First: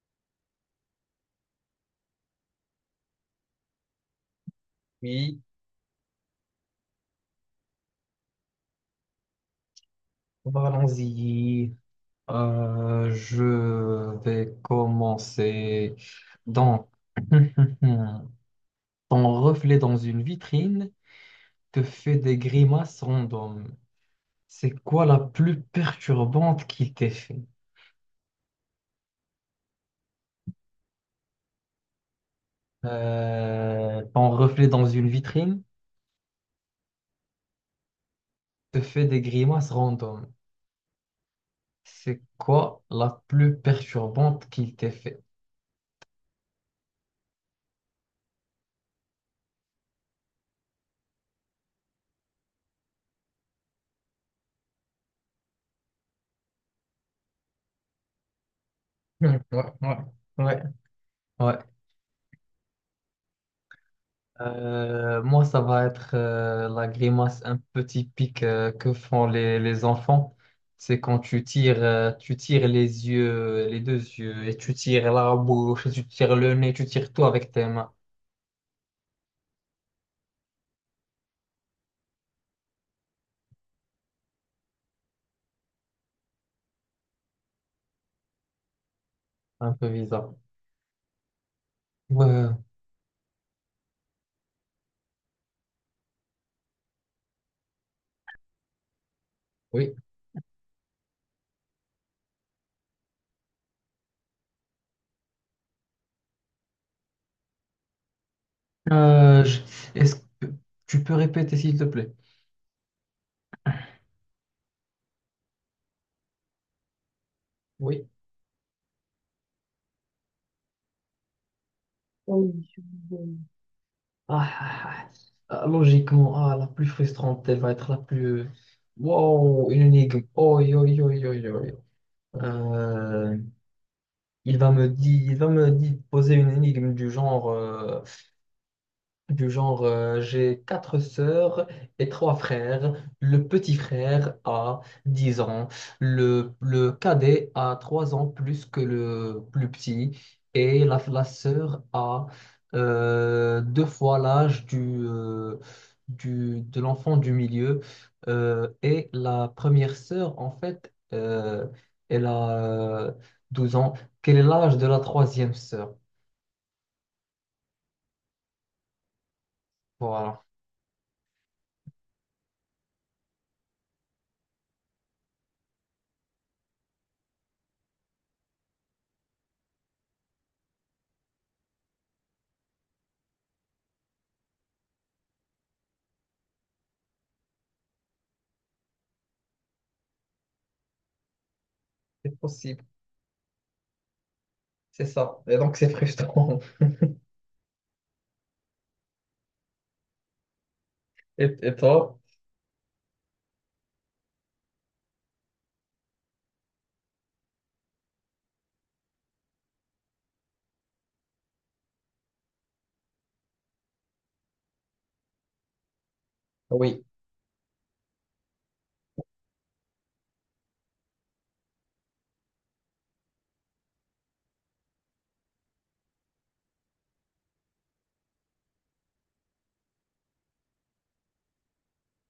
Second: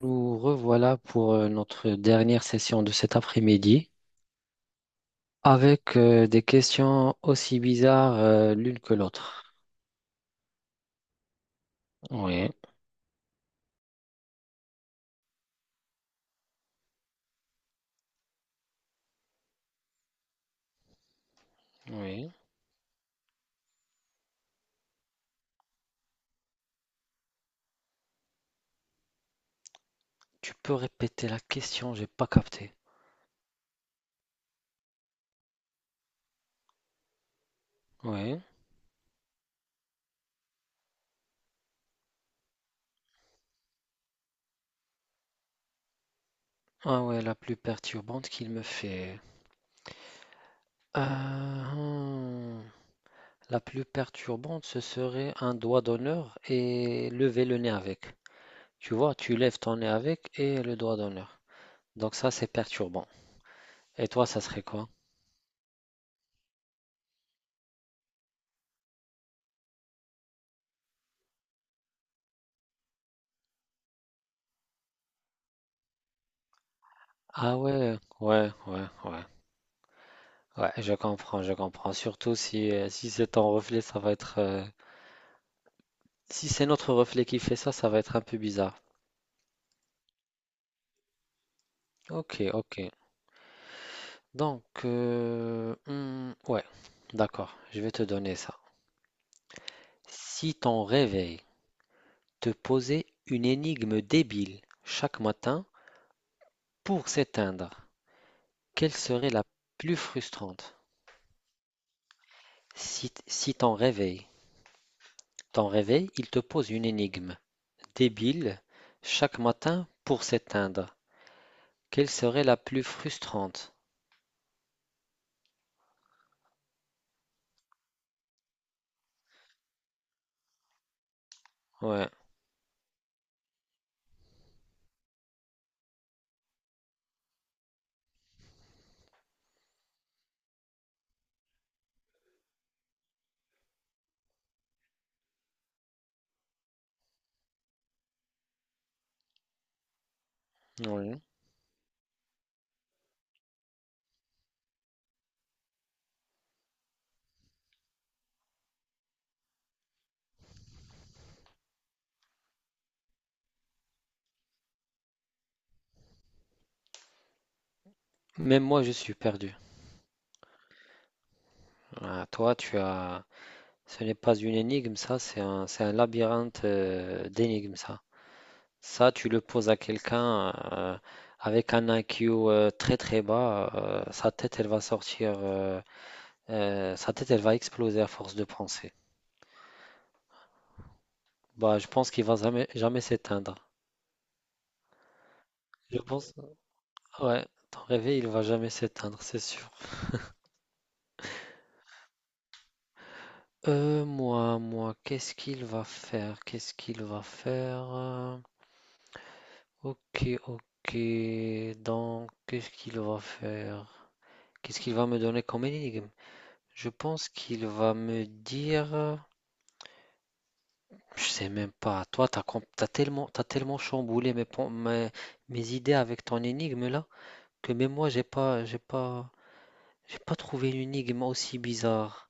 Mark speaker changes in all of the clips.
Speaker 1: Nous revoilà pour notre dernière session de cet après-midi
Speaker 2: Oui,
Speaker 1: avec des questions aussi bizarres l'une que l'autre.
Speaker 2: allons-y.
Speaker 1: Oui,
Speaker 2: Je vais commencer. Donc, ton reflet dans une vitrine te fait
Speaker 1: oui.
Speaker 2: des grimaces random. C'est quoi la plus perturbante qu'il t'ait fait?
Speaker 1: Tu peux répéter la question, j'ai pas capté.
Speaker 2: Ton reflet dans une vitrine
Speaker 1: Oui.
Speaker 2: te fait des grimaces random. C'est quoi la plus perturbante qu'il t'ait fait?
Speaker 1: Ah ouais, la plus perturbante qu'il me fait. Euh, hmm. La plus perturbante, ce serait un doigt d'honneur et lever le nez avec. Tu vois, tu
Speaker 2: Ouais,
Speaker 1: lèves ton nez
Speaker 2: ouais,
Speaker 1: avec et
Speaker 2: ouais,
Speaker 1: le doigt d'honneur.
Speaker 2: ouais.
Speaker 1: Donc ça, c'est perturbant. Et toi, ça serait quoi?
Speaker 2: Moi, ça va être la grimace un peu typique que font les enfants. C'est quand tu tires les yeux, les deux yeux, et tu tires la bouche, et tu tires le nez, tu tires tout avec
Speaker 1: Ah
Speaker 2: tes mains.
Speaker 1: ouais, ouais, ouais, ouais. Ouais, je comprends, je comprends. Surtout si, si c'est ton reflet, ça va être, si c'est notre reflet qui fait ça, ça va être un peu bizarre.
Speaker 2: Un peu bizarre.
Speaker 1: Ok,
Speaker 2: Ouais,
Speaker 1: ok. Donc, ouais, d'accord, je vais te donner ça.
Speaker 2: oui.
Speaker 1: Si ton réveil te posait une énigme débile chaque matin pour s'éteindre, quelle serait la
Speaker 2: Euh, je-
Speaker 1: plus
Speaker 2: Est-ce que
Speaker 1: frustrante?
Speaker 2: tu peux répéter, s'il te plaît?
Speaker 1: Si ton réveil, il te pose une énigme
Speaker 2: Oui.
Speaker 1: débile chaque matin pour s'éteindre. Quelle serait la
Speaker 2: Oui.
Speaker 1: plus frustrante?
Speaker 2: Ah, ah, ah. Ah, logiquement, ah, la plus frustrante, elle va être la plus... Wow, une énigme. Oi, oi, oi, oi, oi.
Speaker 1: Ouais,
Speaker 2: Euh, il va me poser une énigme du genre, j'ai quatre sœurs et trois frères. Le petit frère a 10 ans. Le cadet a 3 ans plus que le plus petit. Et la,
Speaker 1: ouais.
Speaker 2: la sœur a deux fois l'âge de l'enfant du milieu. Et la première sœur, en fait, elle a euh, 12 ans. Quel est l'âge de la troisième sœur?
Speaker 1: Même moi, je suis perdu.
Speaker 2: Voilà.
Speaker 1: Ah, toi, tu as... Ce n'est pas une énigme, ça, c'est un labyrinthe d'énigmes, ça. Ça, tu le poses à quelqu'un avec un IQ très très bas, sa tête, elle va sortir, sa tête, elle va exploser à force de penser. Bah, je pense qu'il va
Speaker 2: C'est
Speaker 1: jamais,
Speaker 2: possible.
Speaker 1: jamais s'éteindre.
Speaker 2: C'est ça. Et donc, c'est
Speaker 1: Je pense,
Speaker 2: frustrant.
Speaker 1: ouais, ton réveil, il va jamais s'éteindre, c'est sûr.
Speaker 2: Et toi?
Speaker 1: Moi, moi, qu'est-ce qu'il va faire? Qu'est-ce qu'il va faire? Ok, ok. Donc, qu'est-ce qu'il va faire? Qu'est-ce qu'il va me donner comme énigme? Je
Speaker 2: Oui.
Speaker 1: pense qu'il va me dire. Je sais même pas. Toi, t'as tellement chamboulé mes idées avec ton énigme là que même moi, j'ai pas trouvé une énigme aussi bizarre.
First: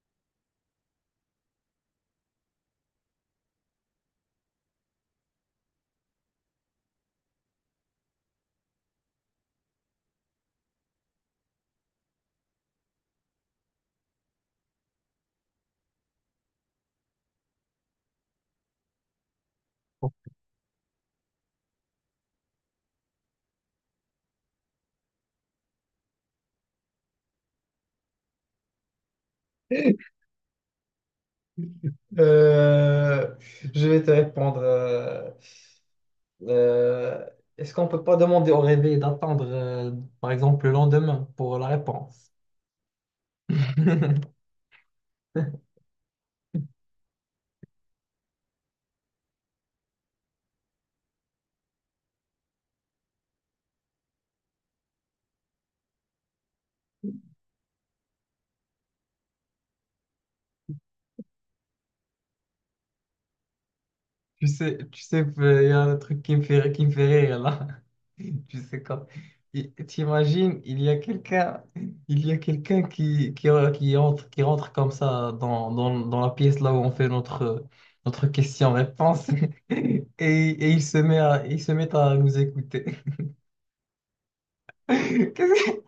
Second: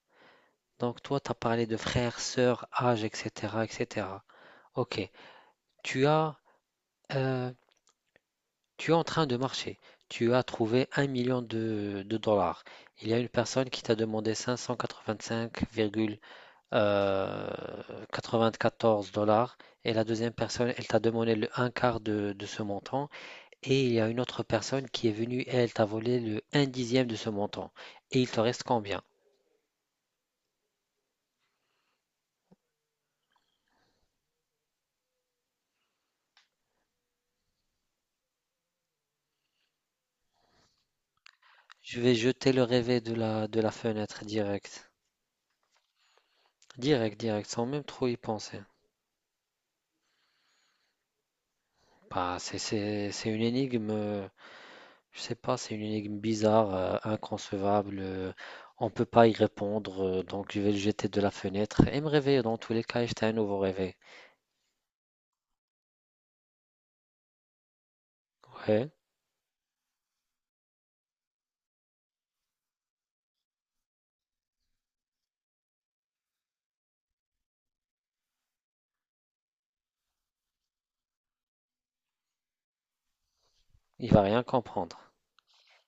Speaker 1: Donc, toi, t'as parlé de frères, sœurs, âge, etc., etc. Ok. Tu as Euh, tu es en train de marcher. Tu as trouvé un million de dollars. Il y a une personne qui t'a demandé 585,94 dollars et la deuxième personne, elle t'a demandé le un quart de ce montant et il y a une autre personne qui est venue et elle t'a volé le un dixième de ce montant. Et il te reste combien?
Speaker 2: Euh, je vais te répondre. Euh, est-ce qu'on peut pas demander au réveil d'attendre, par exemple, le lendemain pour la
Speaker 1: Je vais
Speaker 2: réponse?
Speaker 1: jeter le rêvé de la fenêtre direct. Direct, direct, sans même trop y penser. Bah, c'est une énigme. Je sais pas, c'est une énigme bizarre, inconcevable. On peut pas y répondre, donc je vais le jeter de la fenêtre et me réveiller dans tous les cas et jeter un nouveau réveil.
Speaker 2: Tu sais, il y a un truc qui me fait rire là. Tu sais
Speaker 1: Ouais,
Speaker 2: quand. T'imagines, il y a quelqu'un qui rentre comme ça dans la pièce là où on fait notre question-réponse et il se met à nous écouter.
Speaker 1: il va rien comprendre.
Speaker 2: Qu'est-ce que-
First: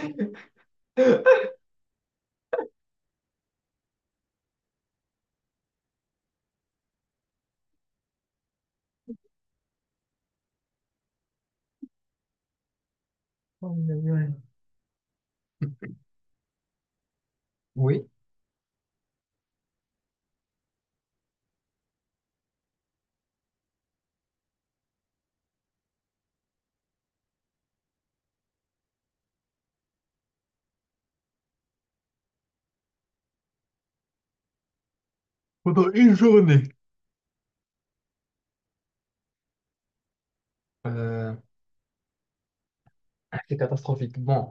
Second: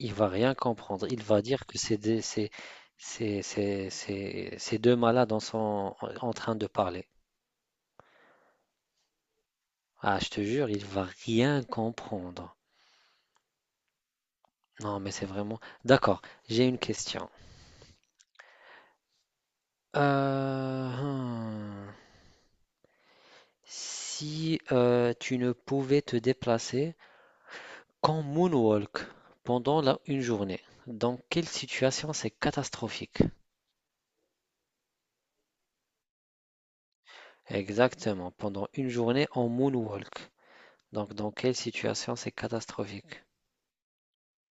Speaker 1: Il va rien comprendre. Il va dire que c'est des, c'est deux malades en train de parler. Ah, je te jure, il va rien comprendre.
Speaker 2: Oh, ouais.
Speaker 1: Non, mais c'est vraiment. D'accord, j'ai une question.
Speaker 2: Oui.
Speaker 1: Euh, hmm. Si tu ne pouvais te déplacer qu'on moonwalk pendant une journée. Dans quelle situation c'est catastrophique?
Speaker 2: Pendant une journée.
Speaker 1: Exactement, pendant une journée en moonwalk. Donc dans quelle situation c'est catastrophique?
Speaker 2: C'est catastrophique. Bon,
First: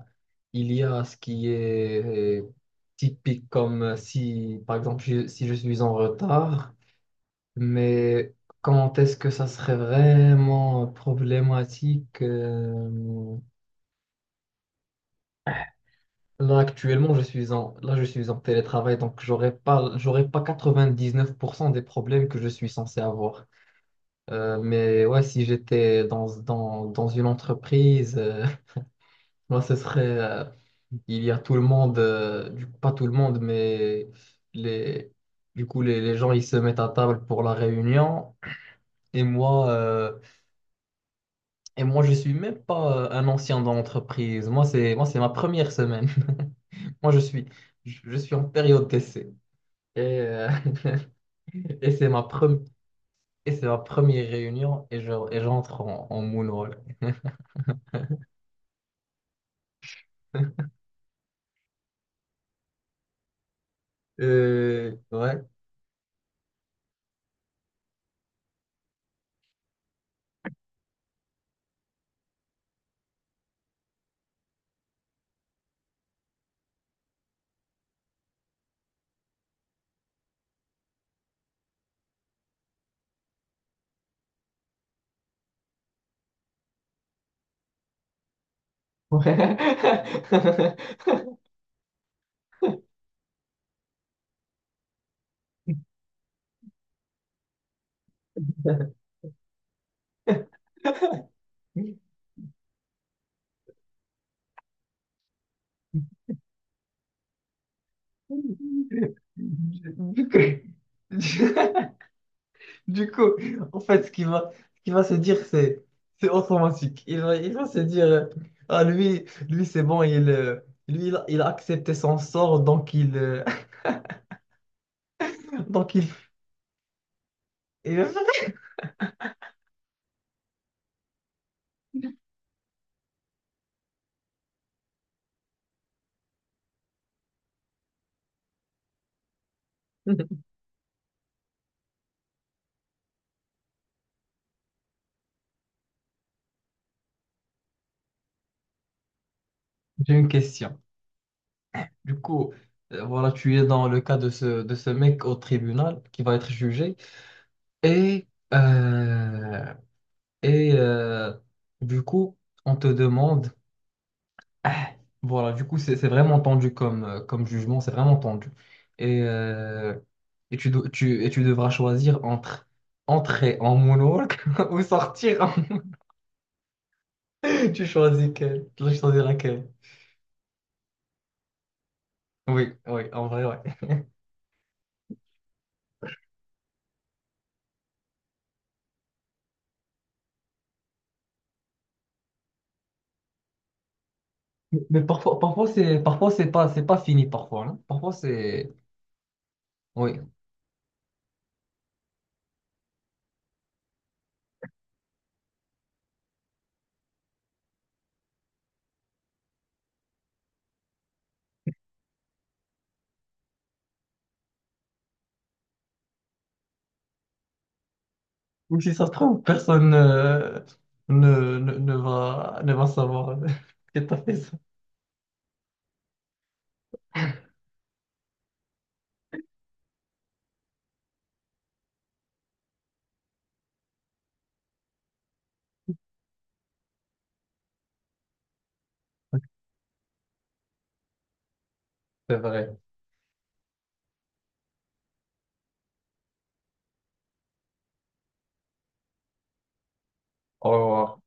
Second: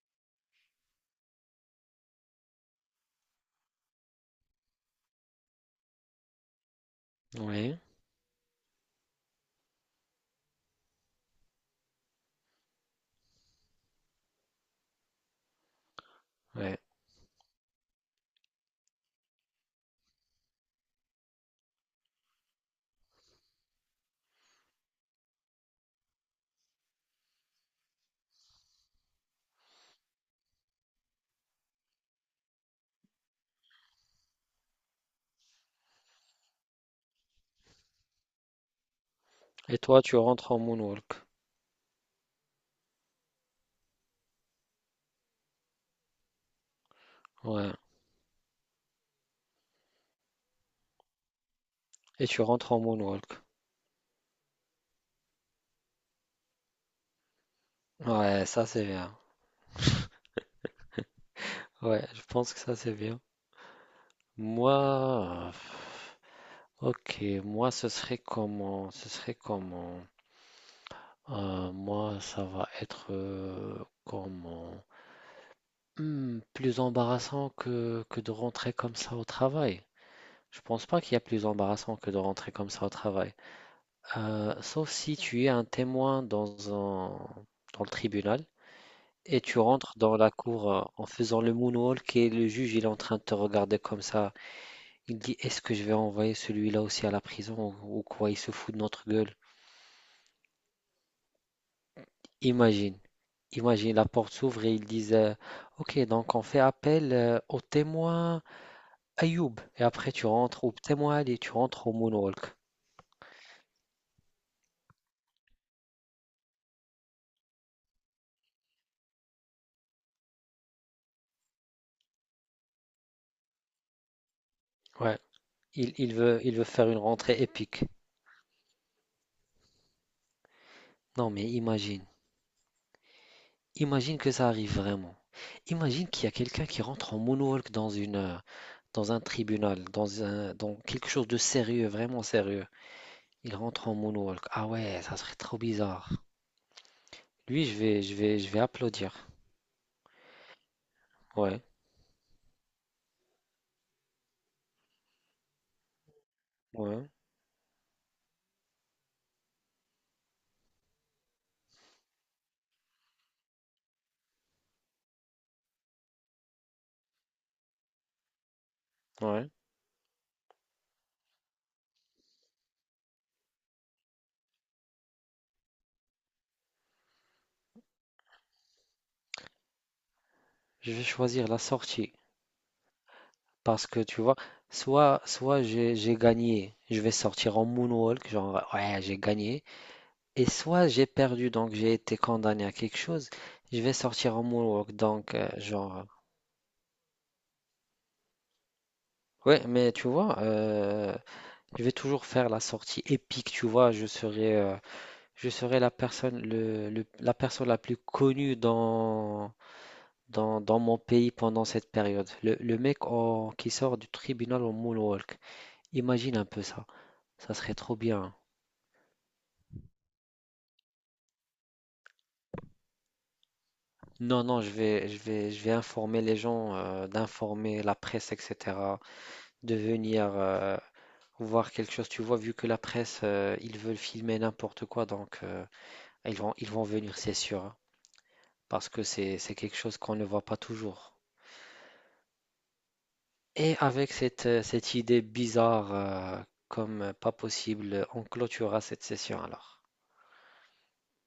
Speaker 2: il y a ce qui est typique comme si, par exemple, si je suis en retard,
Speaker 1: Oui,
Speaker 2: mais quand est-ce que ça serait vraiment problématique? Là,
Speaker 1: ouais.
Speaker 2: actuellement, je suis en télétravail, donc j'aurais pas 99% des problèmes que je suis censé avoir. Mais ouais, si j'étais dans une entreprise, moi, ce serait, il y a tout le monde, du coup, pas tout le monde, mais les, du coup, les gens, ils se mettent à table pour la réunion. Et moi,
Speaker 1: Et toi tu
Speaker 2: euh,
Speaker 1: rentres en moonwalk.
Speaker 2: et moi, je suis même pas un ancien dans l'entreprise. Moi, c'est ma première semaine. Moi, je suis,
Speaker 1: Ouais.
Speaker 2: je, je suis en période d'essai. Et, euh, et c'est ma
Speaker 1: Et tu
Speaker 2: première,
Speaker 1: rentres en moonwalk.
Speaker 2: et c'est ma première réunion et j'entre en moonwalk.
Speaker 1: Ouais, ça c'est bien. Ouais, je pense que ça c'est bien.
Speaker 2: Ouais.
Speaker 1: Moi, ok, moi ce serait comment? Ce serait comment? Moi ça va être comment? Plus embarrassant que de rentrer comme ça au travail. Je pense pas qu'il y a plus embarrassant que de rentrer comme ça au travail. Sauf si tu es un témoin dans un, dans le tribunal et tu rentres dans la cour
Speaker 2: Ouais.
Speaker 1: en faisant le moonwalk et le juge il est en train de te regarder comme ça. Il dit est-ce que je vais envoyer celui-là aussi à la prison ou quoi? Il se fout de notre gueule. Imagine. Imagine, la porte s'ouvre et ils disent ok, donc on fait appel aux témoins Ayoub et après
Speaker 2: Du
Speaker 1: tu
Speaker 2: coup,
Speaker 1: rentres au Ptemoal et tu rentres au Moonwalk.
Speaker 2: du coup, en fait, ce qu'il va se dire, c'est automatique. Il va se dire, ah, lui, c'est bon, lui, il a accepté son sort, donc il,
Speaker 1: Ouais. Il,
Speaker 2: donc il.
Speaker 1: il veut, faire une rentrée épique.
Speaker 2: Et, euh,
Speaker 1: Non mais imagine, imagine que ça arrive vraiment. Imagine qu'il y a quelqu'un qui rentre en Moonwalk dans dans un tribunal, dans quelque chose de sérieux, vraiment sérieux. Il rentre en Moonwalk. Ah ouais, ça serait trop bizarre. Lui, je vais applaudir.
Speaker 2: J'ai une question.
Speaker 1: Ouais,
Speaker 2: Du coup, voilà, tu es dans le cas de de ce mec au tribunal qui va être jugé,
Speaker 1: ouais,
Speaker 2: et, euh, et du coup, on te demande. Ah, voilà, du coup, c'est vraiment tendu comme jugement, c'est vraiment tendu. Et,
Speaker 1: ouais.
Speaker 2: euh, et tu devras choisir entre entrer en monologue ou sortir en... Tu dois choisir laquelle.
Speaker 1: Je vais choisir la sortie.
Speaker 2: Oui, oui, en vrai, ouais.
Speaker 1: Parce que tu vois, soit j'ai gagné, je vais sortir en moonwalk, genre ouais, j'ai gagné, et soit j'ai perdu, donc j'ai été condamné à quelque chose, je vais sortir en
Speaker 2: Mais
Speaker 1: moonwalk,
Speaker 2: mais
Speaker 1: donc
Speaker 2: parfois, parfois
Speaker 1: genre
Speaker 2: c'est parfois c'est pas c'est pas fini parfois, non? Parfois c'est
Speaker 1: ouais, mais tu
Speaker 2: oui.
Speaker 1: vois, je vais toujours faire la sortie épique, tu vois, je serai la personne, la personne la plus connue dans mon pays pendant cette période. Le mec qui sort du tribunal en moonwalk, imagine un peu ça, ça serait trop bien.
Speaker 2: Ou si ça se trouve, personne ne va savoir que t'as fait
Speaker 1: Non,
Speaker 2: ça.
Speaker 1: non, je vais informer les gens, d'informer la presse, etc., de venir voir quelque chose. Tu vois, vu que la presse, ils veulent filmer n'importe quoi, donc ils vont venir, c'est sûr, hein, parce que c'est quelque chose qu'on ne voit pas toujours.
Speaker 2: C'est vrai.
Speaker 1: Et avec cette idée bizarre, comme pas possible, on clôturera cette session alors.
Speaker 2: Au revoir.